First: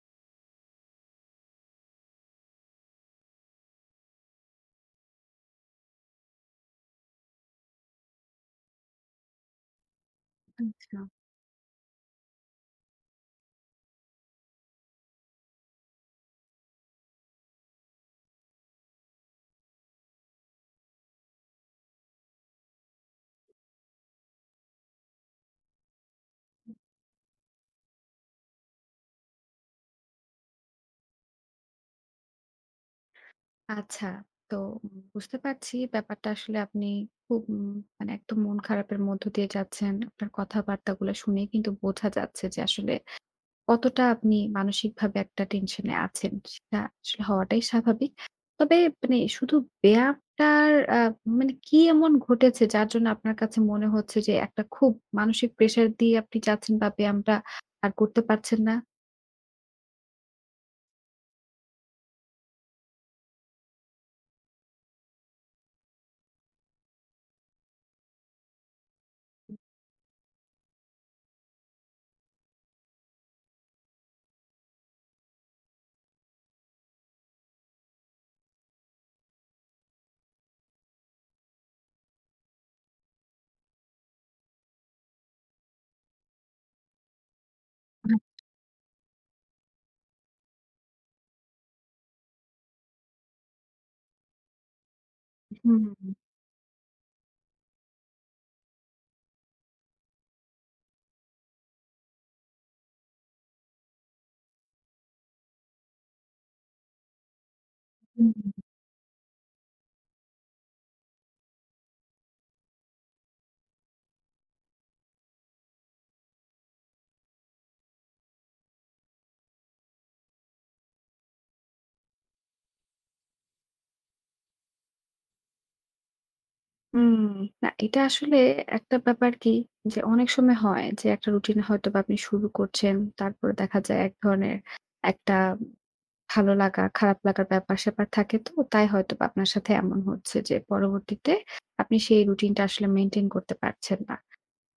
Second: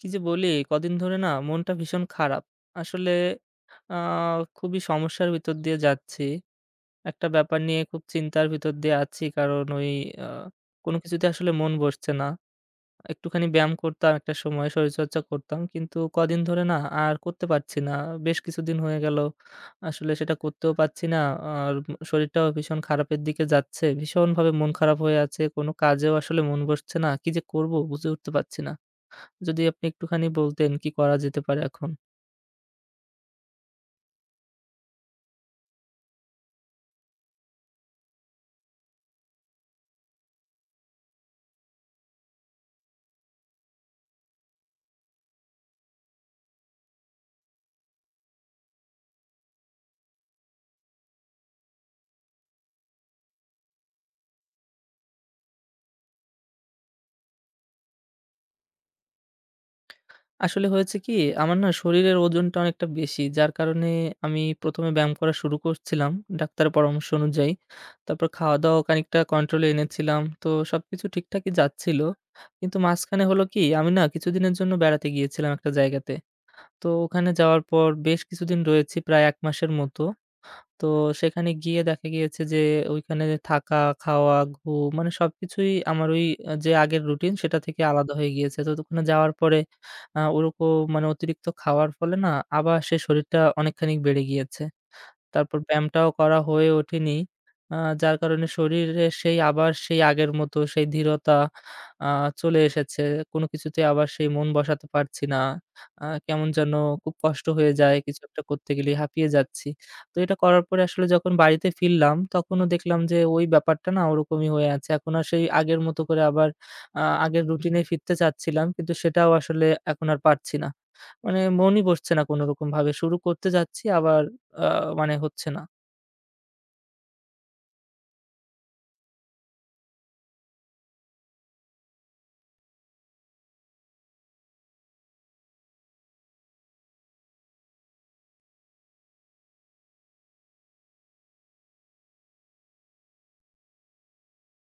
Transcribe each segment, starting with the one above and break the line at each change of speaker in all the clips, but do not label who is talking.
কি যে বলি কদিন ধরে না মনটা ভীষণ খারাপ। আসলে আ খুবই সমস্যার ভিতর দিয়ে যাচ্ছি। একটা ব্যাপার নিয়ে খুব চিন্তার ভিতর দিয়ে আছি। কারণ ওই আ কোনো
হুম।
কিছুতে আসলে মন বসছে না। একটুখানি ব্যায়াম করতাম একটা সময়, শরীরচর্চা করতাম। কিন্তু কদিন ধরে না আর করতে পারছি না। বেশ কিছুদিন হয়ে গেল। আসলে সেটা করতেও পারছি না। আর শরীরটাও ভীষণ খারাপের দিকে যাচ্ছে। ভীষণভাবে মন খারাপ হয়ে আছে। কোনো কাজেও আসলে মন বসছে না। কি যে করব বুঝে উঠতে পারছি না। যদি আপনি একটুখানি বলতেন কি করা যেতে পারে এখন?
আচ্ছা। তো বুঝতে পারছি ব্যাপারটা আসলে আপনি খুব, মানে একদম মন খারাপের মধ্য দিয়ে যাচ্ছেন। আপনার কথাবার্তাগুলো শুনেই কিন্তু বোঝা যাচ্ছে যে আসলে কতটা আপনি মানসিকভাবে একটা টেনশনে আছেন। সেটা আসলে হওয়াটাই স্বাভাবিক। তবে মানে শুধু ব্যায়ামটার আ মানে কি এমন ঘটেছে যার জন্য আপনার কাছে মনে হচ্ছে যে একটা খুব মানসিক প্রেশার দিয়ে আপনি যাচ্ছেন বা ব্যায়ামটা আর করতে পারছেন না?
আসলে হয়েছে কি আমার না শরীরের ওজনটা অনেকটা বেশি। যার কারণে আমি ১ম এ ব্যায়াম করা শুরু করছিলাম ডাক্তারের পরামর্শ অনুযায়ী। তারপর খাওয়া-দাওয়া খানিকটা কন্ট্রোলে এনেছিলাম। তো সবকিছু ঠিকঠাকই যাচ্ছিল। কিন্তু মাঝখানে হলো কি আমি না কিছুদিনের জন্য বেড়াতে গিয়েছিলাম একটা জায়গাতে। তো ওখানে যাওয়ার পর বেশ কিছুদিন রয়েছি প্রায় ১ মাসের মতো। তো সেখানে গিয়ে দেখা গিয়েছে যে ওইখানে থাকা, খাওয়া, ঘুম মানে সবকিছুই আমার ওই যে আগের রুটিন সেটা থেকে আলাদা
হুম,
হয়ে গিয়েছে। তো ওখানে যাওয়ার পরে ওরকম মানে অতিরিক্ত খাওয়ার ফলে না আবার সেই শরীরটা অনেকখানি বেড়ে গিয়েছে। তারপর ব্যায়ামটাও
হুম,
করা হয়ে ওঠেনি। যার কারণে শরীরে সেই আবার সেই আগের মতো সেই দৃঢ়তা আ চলে এসেছে। কোনো কিছুতেই আবার সেই মন বসাতে পারছি না। কেমন যেন খুব কষ্ট হয়ে যায়। কিছু
হুম।
একটা করতে গেলেই হাঁপিয়ে যাচ্ছি। তো এটা করার পরে আসলে যখন বাড়িতে ফিরলাম তখনও দেখলাম যে ওই ব্যাপারটা না ওরকমই হয়ে আছে। এখন আর সেই আগের মতো করে আবার আগের রুটিনে ফিরতে চাচ্ছিলাম কিন্তু সেটাও আসলে এখন আর পারছি না। মানে মনই বসছে না কোনোরকমভাবে। শুরু করতে যাচ্ছি আবার আ মানে হচ্ছে না।
উম না এটা আসলে একটা ব্যাপার কি যে অনেক সময় হয় যে একটা রুটিন হয়তো বা আপনি শুরু করছেন। তারপরে দেখা যায় এক ধরনের একটা ভালো লাগা, খারাপ লাগার ব্যাপার-স্যাপার থাকে তো। তাই হয়তো বা আপনার সাথে এমন হচ্ছে যে পরবর্তীতে আপনি সেই রুটিনটা আসলে মেইনটেইন করতে পারছেন না।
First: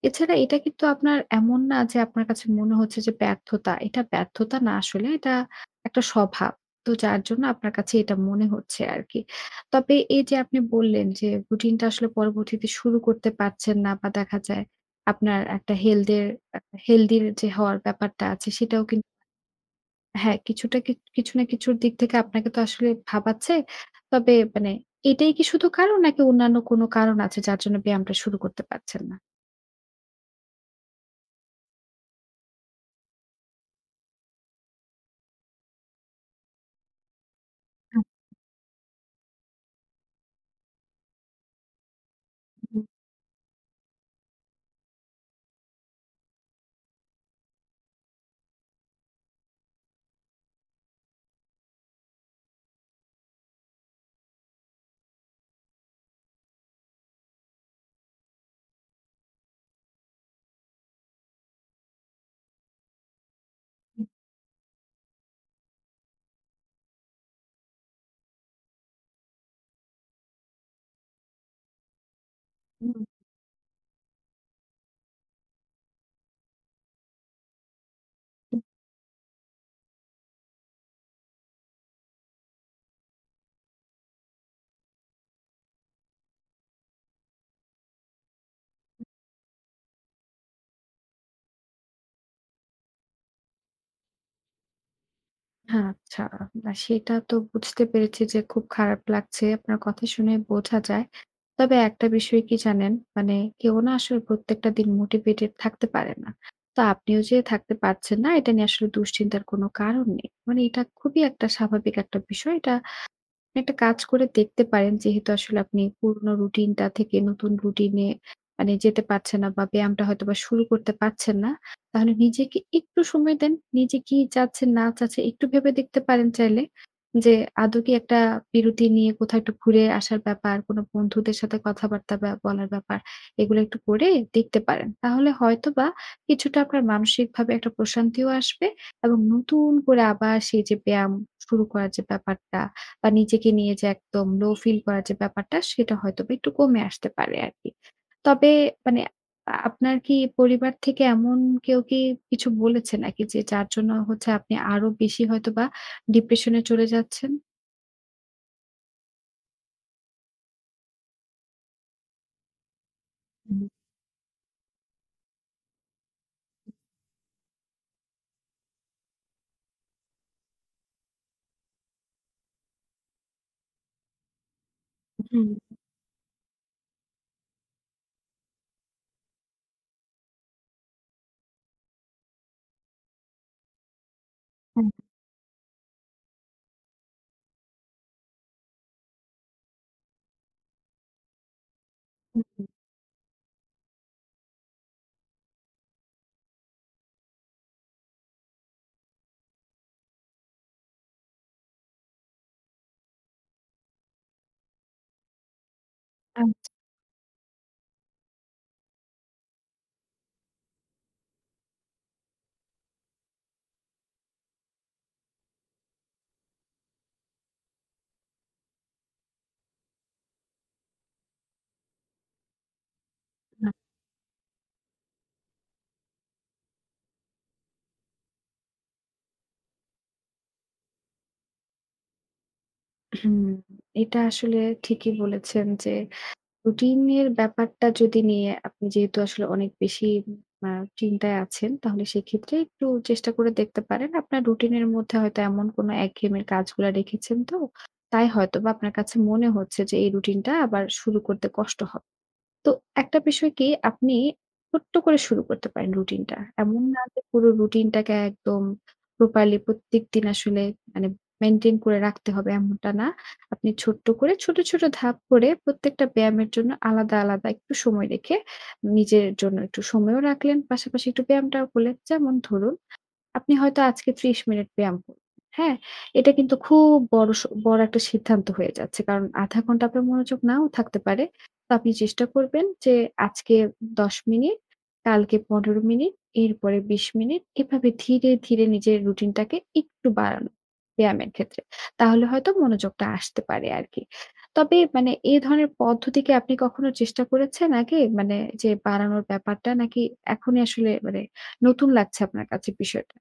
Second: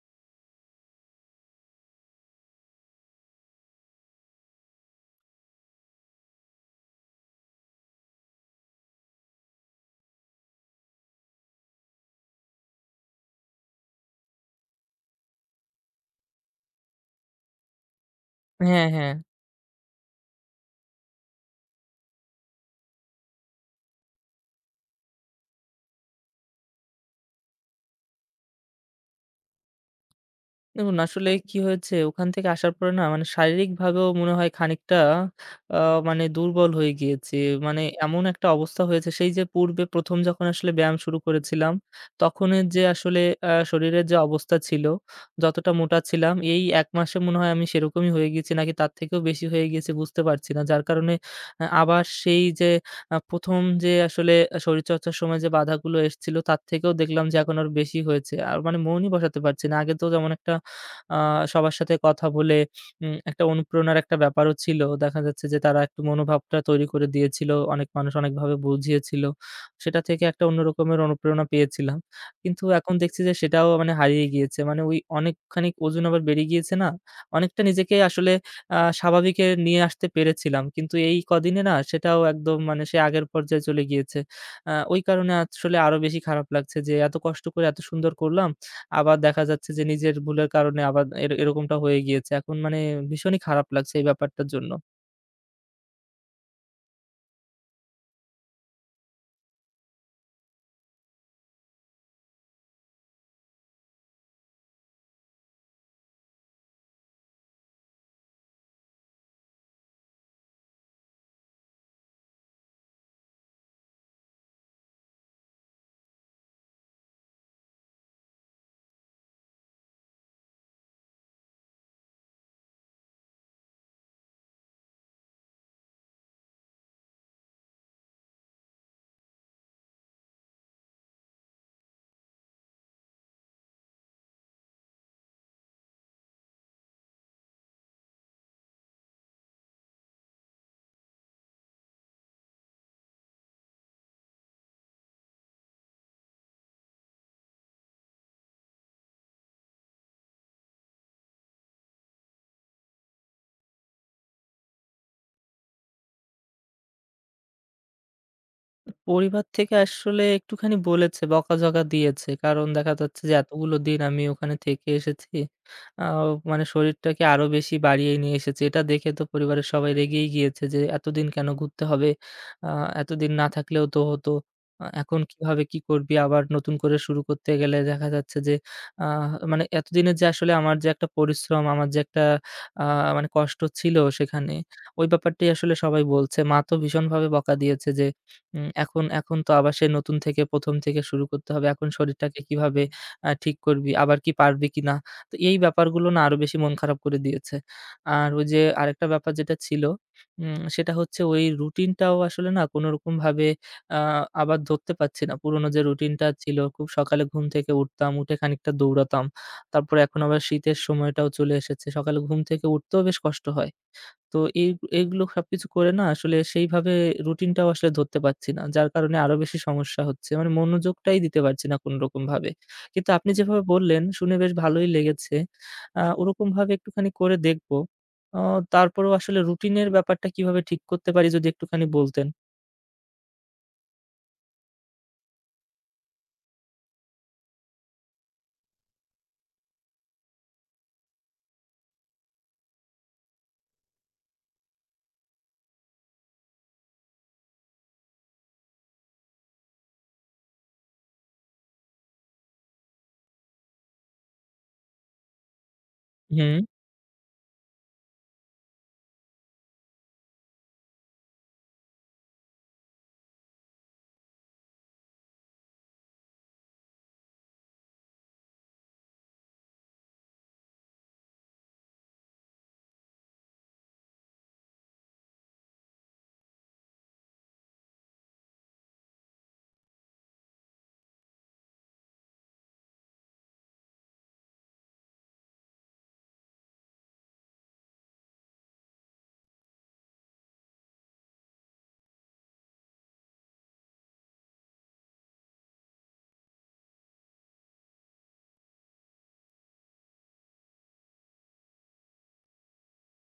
এছাড়া এটা কিন্তু আপনার এমন না যে আপনার কাছে মনে হচ্ছে যে ব্যর্থতা। এটা ব্যর্থতা না, আসলে এটা একটা স্বভাব। তো যার জন্য আপনার কাছে এটা মনে হচ্ছে আরকি। তবে এই যে আপনি বললেন যে রুটিনটা আসলে পরবর্তীতে শুরু করতে পারছেন না বা দেখা যায় আপনার একটা হেলদের আ হেলদির যে হওয়ার ব্যাপারটা আছে সেটাও
হ্যাঁ,
কিন
হ্যাঁ।
হ্যাঁ, কিছুটা কি কিছু না কিছুর দিক থেকে আপনাকে তো আসলে ভাবাচ্ছে। তবে মানে এটাই কি শুধু কারণ নাকি অন্যান্য কোনো কারণ আছে যার জন্য ব্যায়ামটা শুরু করতে পারছেন না?
দেখুন আসলে কি হয়েছে ওখান থেকে আসার পরে না মানে শারীরিকভাবেও মনে হয় খানিকটা আ মানে দুর্বল হয়ে গিয়েছি। মানে এমন একটা অবস্থা হয়েছে সেই যে পূর্বে ১ম যখন আসলে ব্যায়াম শুরু করেছিলাম, তখনের যে আসলে শরীরের যে অবস্থা ছিল, যতটা মোটা ছিলাম এই ১ মাসে মনে হয় আমি সেরকমই হয়ে গেছি নাকি তার থেকেও বেশি হয়ে গেছি বুঝতে পারছি না। যার কারণে আবার সেই যে ১ম যে আসলে শরীরচর্চার সময় যে বাধাগুলো এসেছিল তার থেকেও দেখলাম যে এখন আরো বেশি হয়েছে। আর মানে মনই বসাতে পারছি না। আগে তো যেমন একটা আ সবার সাথে কথা বলে একটা অনুপ্রেরণার একটা ব্যাপারও ছিল। দেখা যাচ্ছে যে তারা একটু মনোভাবটা তৈরি করে দিয়েছিল। অনেক মানুষ অনেকভাবে বুঝিয়েছিল। সেটা থেকে একটা অন্য রকমের অনুপ্রেরণা পেয়েছিলাম। কিন্তু এখন দেখছি যে সেটাও মানে হারিয়ে গিয়েছে। মানে ওই অনেকখানি ওজন আবার বেড়ে গিয়েছে না? অনেকটা নিজেকে আসলে স্বাভাবিকে নিয়ে আসতে পেরেছিলাম। কিন্তু এই কদিনে না সেটাও একদম মানে সেই আগের পর্যায়ে চলে গিয়েছে। ওই কারণে আসলে আরো বেশি খারাপ লাগছে যে এত কষ্ট করে এত সুন্দর করলাম। আবার দেখা যাচ্ছে যে নিজের ভুলের কারণে আবার এরকমটা হয়ে গিয়েছে। এখন মানে ভীষণই খারাপ লাগছে এই ব্যাপারটার জন্য।
হ্যাঁ, আচ্ছা। না সেটা তো বুঝতে পেরেছি যে খুব খারাপ লাগছে। আপনার কথা শুনে বোঝা যায়। তবে একটা বিষয় কি জানেন? মানে কেউ না আসলে প্রত্যেকটা দিন মোটিভেটেড থাকতে পারে না। তো আপনিও যে থাকতে পারছেন না এটা নিয়ে আসলে দুশ্চিন্তার কোনো কারণ নেই। মানে এটা খুবই একটা স্বাভাবিক একটা বিষয়। এটা একটা কাজ করে দেখতে পারেন যেহেতু আসলে আপনি পুরনো রুটিনটা থেকে নতুন রুটিনে মানে যেতে পারছেন না বা ব্যায়ামটা হয়তোবা শুরু করতে পারছেন না। তাহলে নিজেকে একটু সময় দেন। নিজে কি চাচ্ছেন না চাচ্ছেন একটু ভেবে দেখতে পারেন চাইলে। যে আদৌ কি একটা বিরতি নিয়ে কোথাও একটু ঘুরে আসার ব্যাপার, কোনো বন্ধুদের সাথে কথাবার্তা বা বলার ব্যাপার এগুলো একটু করে দেখতে পারেন। তাহলে হয়তোবা কিছুটা আপনার মানসিকভাবে একটা প্রশান্তিও আসবে এবং নতুন করে আবার সেই যে ব্যায়াম শুরু করার যে ব্যাপারটা বা নিজেকে নিয়ে যে একদম লো ফিল করার যে ব্যাপারটা সেটা হয়তোবা একটু কমে আসতে পারে আরকি। তবে মানে আপনার কি পরিবার থেকে এমন কেউ কি কিছু বলেছে নাকি যে যার জন্য হচ্ছে আপনি আরো বেশি হয়তোবা ডিপ্রেশন এ চলে যাচ্ছেন?
পরিবার থেকে আসলে একটুখানি বলেছে, বকাঝকা দিয়েছে। কারণ দেখা যাচ্ছে যে
হুম,
এতগুলো দিন আমি ওখানে থেকে এসেছি। আ মানে শরীরটাকে আরো বেশি বাড়িয়ে নিয়ে এসেছি। এটা দেখে তো পরিবারের সবাই রেগেই গিয়েছে যে এতদিন কেন ঘুরতে হবে? আ এতদিন না থাকলেও তো হতো। এখন
হুম,
কিভাবে কি করবি? আবার নতুন করে শুরু করতে গেলে দেখা যাচ্ছে যে আ মানে এতদিনের যে আসলে আমার যে একটা পরিশ্রম, আমার যে একটা আ মানে কষ্ট ছিল সেখানে,
হুম,
ওই ব্যাপারটাই আসলে সবাই বলছে। মা তো ভীষণভাবে বকা দিয়েছে যে এখন এখন তো আবার সেই নতুন থেকে ১ম থেকে শুরু করতে হবে। এখন শরীরটাকে
হুম।
কিভাবে ঠিক করবি? আবার কি পারবি কিনা? তো এই ব্যাপারগুলো না আরো বেশি মন খারাপ করে দিয়েছে। আর ওই যে আরেকটা ব্যাপার যেটা ছিল সেটা হচ্ছে ওই রুটিনটাও আসলে না কোনরকমভাবে আ আবার ধরতে পারছি না। পুরোনো যে রুটিনটা ছিল
আচ্ছা।
খুব সকালে ঘুম থেকে উঠতাম, উঠে খানিকটা দৌড়াতাম। তারপরে এখন আবার শীতের সময়টাও চলে এসেছে। সকালে ঘুম থেকে উঠতেও বেশ কষ্ট হয়। তো এই এগুলো সবকিছু করে না আসলে সেইভাবে রুটিনটাও আসলে ধরতে পারছি না। যার কারণে আরো বেশি সমস্যা হচ্ছে। মানে মনোযোগটাই দিতে পারছি না কোনরকমভাবে। কিন্তু আপনি যেভাবে বললেন শুনে বেশ ভালোই লেগেছে। ওরকমভাবে একটুখানি করে দেখব। অ তারপরেও আসলে রুটিনের ব্যাপারটা কিভাবে ঠিক করতে পারি যদি একটুখানি বলতেন।
হুম, এটা আসলে ঠিকই বলেছেন যে রুটিনের ব্যাপারটা যদি নিয়ে আপনি যেহেতু আসলে অনেক বেশি আ চিন্তায় আছেন, তাহলে সেক্ষেত্রে একটু চেষ্টা করে দেখতে পারেন। আপনার রুটিনের মধ্যে হয়তো এমন কোনো একঘেয়েমি কাজগুলা রেখেছেন তো, তাই হয়তোবা আপনার কাছে মনে হচ্ছে যে এই রুটিনটা আবার শুরু করতে কষ্ট হবে। তো একটা বিষয় কি আপনি ছোট্ট করে শুরু করতে পারেন রুটিনটা।
হুম।
এমন না যে পুরো রুটিনটাকে একদম প্রপারলি প্রত্যেকদিন আসলে মানে মেইনটেইন করে রাখতে হবে, এমনটা না। আপনি ছোট্ট করে ছোট, ছোট ধাপ করে প্রত্যেকটা ব্যায়ামের জন্য আলাদা, আলাদা একটু সময় রেখে নিজের জন্য একটু সময়ও রাখলেন। পাশাপাশি একটু ব্যায়ামটাও করলেন। যেমন ধরুন আপনি হয়তো আজকে ৩০ মিনিট ব্যায়াম করবেন। হ্যাঁ? এটা কিন্তু খুব বড় একটা সিদ্ধান্ত হয়ে যাচ্ছে। কারণ ০.৫ ঘন্টা আপনার মনোযোগ নাও থাকতে পারে। তো আপনি চেষ্টা করবেন যে আজকে ১০ মিনিট, কালকে ১৫ মিনিট, এরপরে ২০ মিনিট এভাবে ধীরে, ধীরে নিজের রুটিনটাকে একটু বাড়ানো ব্যায়ামের ক্ষেত্রে। তাহলে হয়তো মনোযোগটা আসতে পারে আরকি। তবে মানে এ ধরনের পদ্ধতি কি আপনি কখনো চেষ্টা করেছেন আগে? মানে যে বাড়ানোর ব্যাপারটা নাকি এখনই আসলে মানে নতুন লাগছে আপনার কাছে বিষয়টা?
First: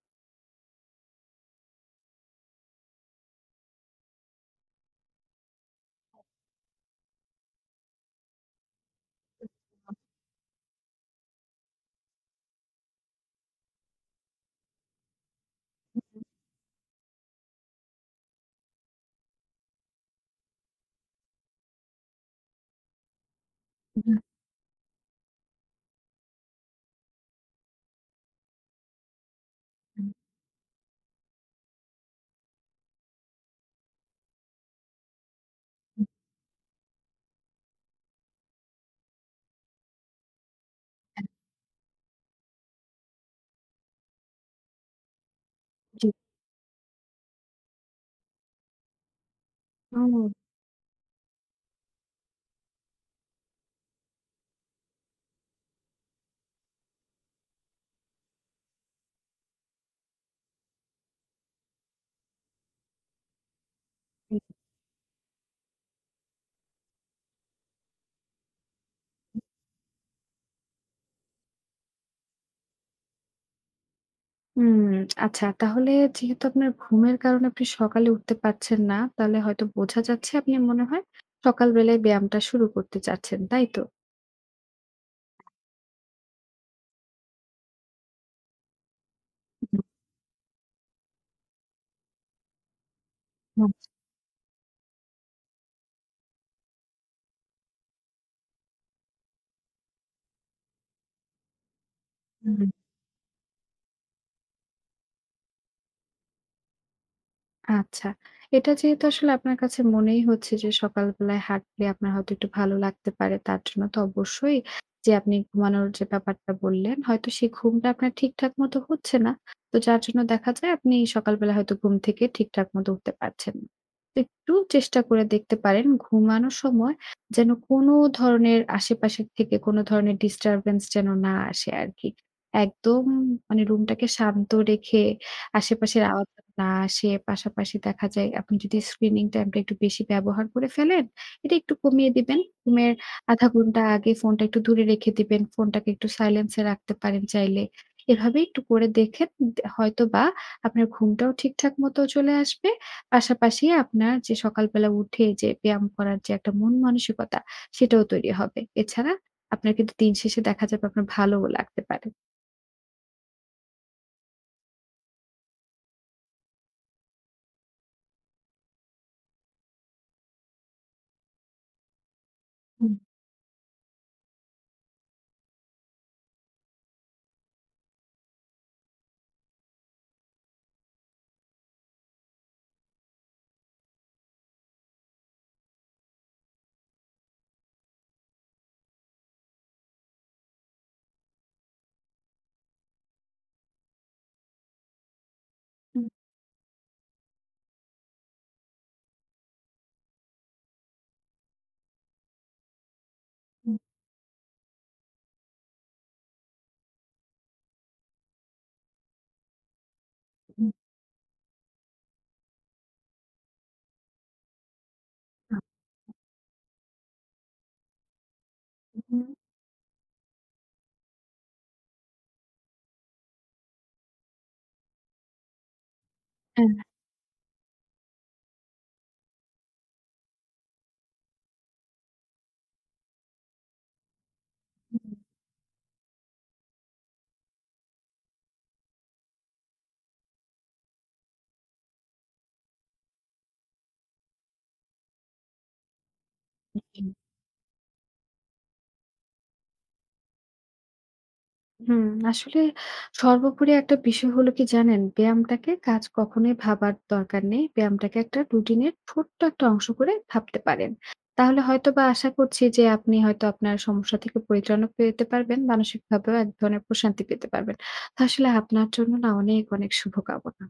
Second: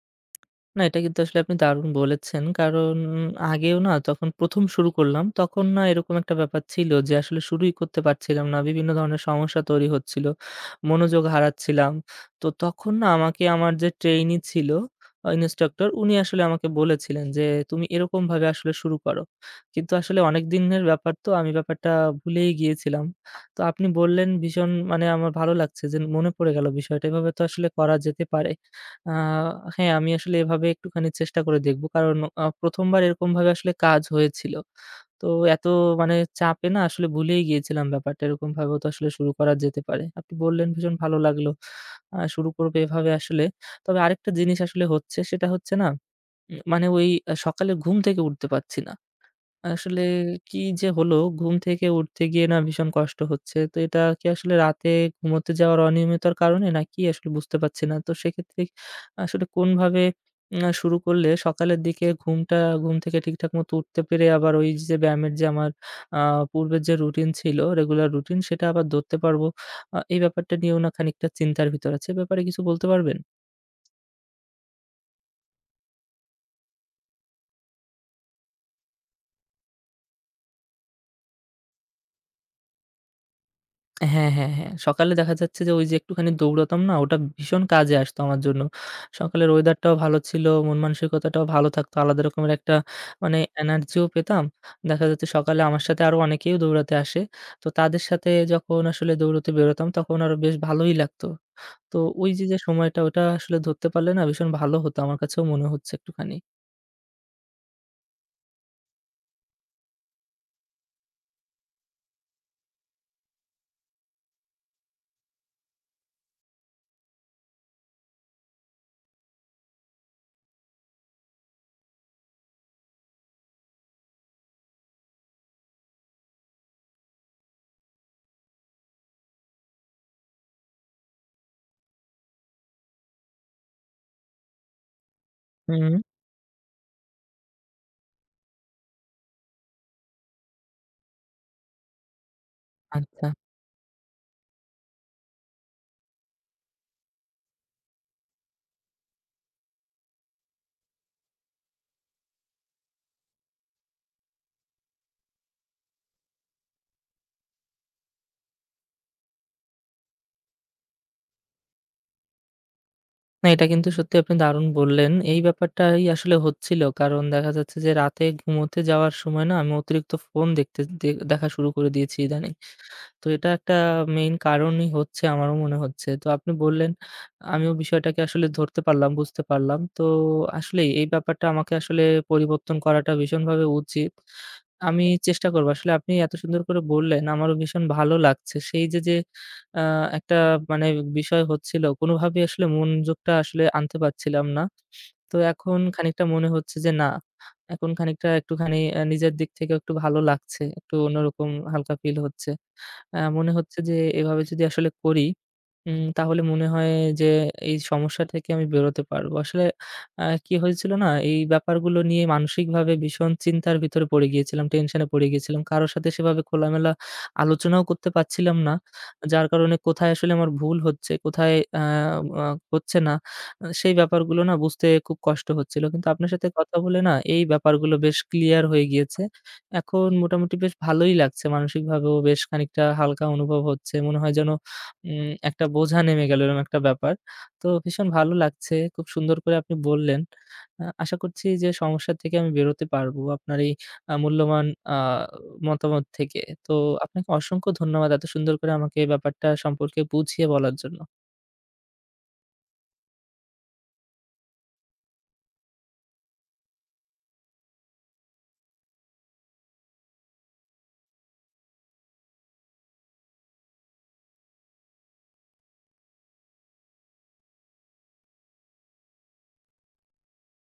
না, এটা কিন্তু আসলে আপনি দারুণ বলেছেন। কারণ আগেও না যখন ১ম শুরু করলাম, তখন না এরকম একটা ব্যাপার ছিল যে আসলে শুরুই করতে পারছিলাম না। বিভিন্ন ধরনের সমস্যা তৈরি হচ্ছিল। মনোযোগ হারাচ্ছিলাম। তো তখন না আমাকে আমার যে ট্রেইনি ছিল ইন্সট্রাক্টর, উনি আসলে আমাকে বলেছিলেন যে, "তুমি এরকমভাবে আসলে শুরু করো।" কিন্তু আসলে অনেক দিনের ব্যাপার তো আমি ব্যাপারটা ভুলেই গিয়েছিলাম। তো আপনি
হুম,
বললেন ভীষণ মানে আমার ভালো লাগছে যে মনে পড়ে গেল বিষয়টা। এভাবে তো আসলে করা যেতে পারে। আ হ্যাঁ,
হুম,
আমি আসলে এভাবে একটুখানি চেষ্টা করে দেখব। কারণ ১ম বার এরকমভাবে আসলে কাজ হয়েছিল। তো এত
হুম।
মানে চাপে না আসলে ভুলেই গিয়েছিলাম ব্যাপারটা। এরকমভাবেও তো আসলে শুরু করা যেতে পারে। আপনি বললেন ভীষণ ভালো লাগলো। শুরু করব এভাবে আসলে। তবে আরেকটা জিনিস আসলে হচ্ছে সেটা হচ্ছে না,
জি।
মানে ওই সকালে ঘুম থেকে উঠতে পারছি না। আসলে
হুম,
কি যে হলো, ঘুম থেকে উঠতে গিয়ে না ভীষণ কষ্ট হচ্ছে। তো এটা কি আসলে রাতে ঘুমোতে যাওয়ার অনিয়মিতার কারণে নাকি আসলে বুঝতে পারছি না। তো সেক্ষেত্রে আসলে কোনভাবে শুরু করলে সকালের দিকে ঘুম থেকে ঠিকঠাক মতো উঠতে পেরে
জি।
আবার ওই যে ব্যায়ামের যে আমার আ পূর্বের যে রুটিন ছিল, রেগুলার রুটিন সেটা আবার ধরতে পারবো। এই ব্যাপারটা নিয়েও না খানিকটা চিন্তার ভিতর আছি। এ ব্যাপারে কিছু বলতে পারবেন?
হুম, আচ্ছা, তাহলে যেহেতু আপনার ঘুমের কারণে আপনি সকালে উঠতে পারছেন না, তাহলে হয়তো বোঝা যাচ্ছে আপনি মনে হয় সকালবেলায় ব্যায়ামটা শুরু করতে চাচ্ছেন, তাই তো?
হ্যাঁ, হ্যাঁ, হ্যাঁ। সকালে দেখা যাচ্ছে যে, ওই যে একটুখানি দৌড়াতাম না? ওটা ভীষণ কাজে আসতো আমার জন্য। সকালের
হুম,
ওয়েদারটাও ভালো ছিল, মন মানসিকতাটাও ভালো থাকতো। আলাদা রকমের একটা মানে এনার্জিও পেতাম। দেখা যাচ্ছে সকালে আমার সাথে আরো অনেকেই দৌড়াতে আসে। তো তাদের সাথে যখন আসলে দৌড়াতে বেরোতাম, তখন আরো বেশ ভালোই লাগতো। তো ওই যে, যে
হুম,
সময়টা, ওটা আসলে ধরতে পারলে না ভীষণ ভালো হতো। আমার কাছেও মনে হচ্ছে একটুখানি।
আচ্ছা। এটা যেহেতু আসলে আপনার কাছে মনেই হচ্ছে যে সকালবেলায় হাঁটলে আপনার হয়তো একটু ভালো লাগতে পারে। তার জন্য তো অবশ্যই যে আপনি ঘুমানোর যে ব্যাপারটা বললেন, হয়তো সেই ঘুমটা আপনার ঠিকঠাক মতো হচ্ছে না। তো যার জন্য দেখা যায় আপনি সকালবেলা হয়তো ঘুম থেকে ঠিকঠাক মতো উঠতে পারছেন না। তো একটু চেষ্টা করে দেখতে পারেন ঘুমানোর সময় যেন কোনো ধরনের আশেপাশের থেকে কোনো ধরনের ডিস্টার্বেন্স যেন না আসে আরকি। একদম মানে রুমটাকে শান্ত রেখে
হুম,
আশেপাশের আওয়াজ যাতে না আসে, পাশাপাশি দেখা যায় আপনি যদি স্ক্রিনিং টাইমটা একটু বেশি ব্যবহার করে ফেলেন, এটা একটু কমিয়ে দিবেন। ঘুমের
আচ্ছা।
০.৫ ঘন্টা আগে ফোনটা একটু দূরে রেখে দিবেন। ফোনটাকে একটু সাইলেন্স এ রাখতে পারেন চাইলে। এভাবে একটু করে দেখেন দে হয়তোবা আপনার ঘুমটাও ঠিকঠাক মতো চলে আসবে। পাশাপাশি আপনার যে সকালবেলা উঠে যে ব্যায়াম করার যে একটা মন মানসিকতা, সেটাও তৈরি হবে। এছাড়া আপনার কিন্তু দিন শেষে দেখা যাবে আপনার ভালোও লাগতে পারে।
না, এটা কিন্তু সত্যি আপনি দারুণ বললেন। এই ব্যাপারটাই আসলে হচ্ছিল। কারণ দেখা যাচ্ছে যে রাতে ঘুমোতে যাওয়ার সময় না আমি অতিরিক্ত ফোন দেখতে দেখা শুরু করে দিয়েছি ইদানিং।
হুম,
তো এটা একটা মেইন কারণই হচ্ছে আমারও মনে হচ্ছে। তো আপনি বললেন আমিও বিষয়টাকে আসলে ধরতে পারলাম, বুঝতে পারলাম। তো আসলেই এই ব্যাপারটা আমাকে আসলে পরিবর্তন করাটা ভীষণভাবে উচিত। আমি চেষ্টা করব। আসলে আপনি এত সুন্দর করে বললেন, আমারও ভীষণ ভালো লাগছে। সেই যে, যে, আ একটা মানে বিষয় হচ্ছিল, কোনোভাবেই আসলে মনোযোগটা আসলে আনতে পারছিলাম না। তো এখন
হুম,
খানিকটা মনে হচ্ছে যে, না, এখন খানিকটা একটুখানি নিজের দিক থেকেও একটু ভালো লাগছে। একটু অন্যরকম হালকা ফিল হচ্ছে। মনে
হুম,
হচ্ছে যে, এভাবে যদি আসলে করি তাহলে মনে হয় যে এই সমস্যা থেকে আমি বেরোতে পারবো। আসলে কি
হুম,
হয়েছিল না? এই ব্যাপারগুলো নিয়ে মানসিকভাবে ভীষণ চিন্তার ভিতরে পড়ে গিয়েছিলাম, টেনশনে পড়ে
হুম,
গিয়েছিলাম। কারো সাথে সেভাবে খোলামেলা আলোচনাও করতে পারছিলাম না।
হুম,
যার কারণে কোথায় আসলে আমার ভুল হচ্ছে, কোথায় আ আ হচ্ছে না, সেই ব্যাপারগুলো না বুঝতে খুব কষ্ট হচ্ছিল। কিন্তু আপনার সাথে
হ্যাঁ।
কথা বলে না এই ব্যাপারগুলো বেশ ক্লিয়ার হয়ে গিয়েছে। এখন মোটামুটি বেশ ভালোই লাগছে। মানসিকভাবেও বেশ খানিকটা হালকা অনুভব হচ্ছে। মনে হয় যেন একটা বোঝা নেমে গেল এরকম একটা ব্যাপার। তো ভীষণ ভালো লাগছে। খুব সুন্দর করে আপনি বললেন। আশা করছি যে সমস্যা থেকে আমি বেরোতে পারবো আপনার এই মূল্যবান আ মতামত থেকে। তো
জি।
আপনাকে অসংখ্য ধন্যবাদ এত সুন্দর করে আমাকে এই ব্যাপারটা সম্পর্কে বুঝিয়ে বলার জন্য।
হুম, আসলে সর্বোপরি একটা বিষয় হলো কি জানেন? ব্যায়ামটাকে কাজ কখনোই ভাবার দরকার নেই। ব্যায়ামটাকে একটা রুটিনের ছোট্ট একটা অংশ করে ভাবতে পারেন। তাহলে হয়তোবা আশা করছি যে আপনি হয়তো আপনার সমস্যা থেকে পরিত্রাণও পেতে পারবেন, মানসিকভাবেও এক ধরনের প্রশান্তি পেতে পারবেন। তো আসলে আপনার জন্য না অনেক, অনেক শুভকামনা।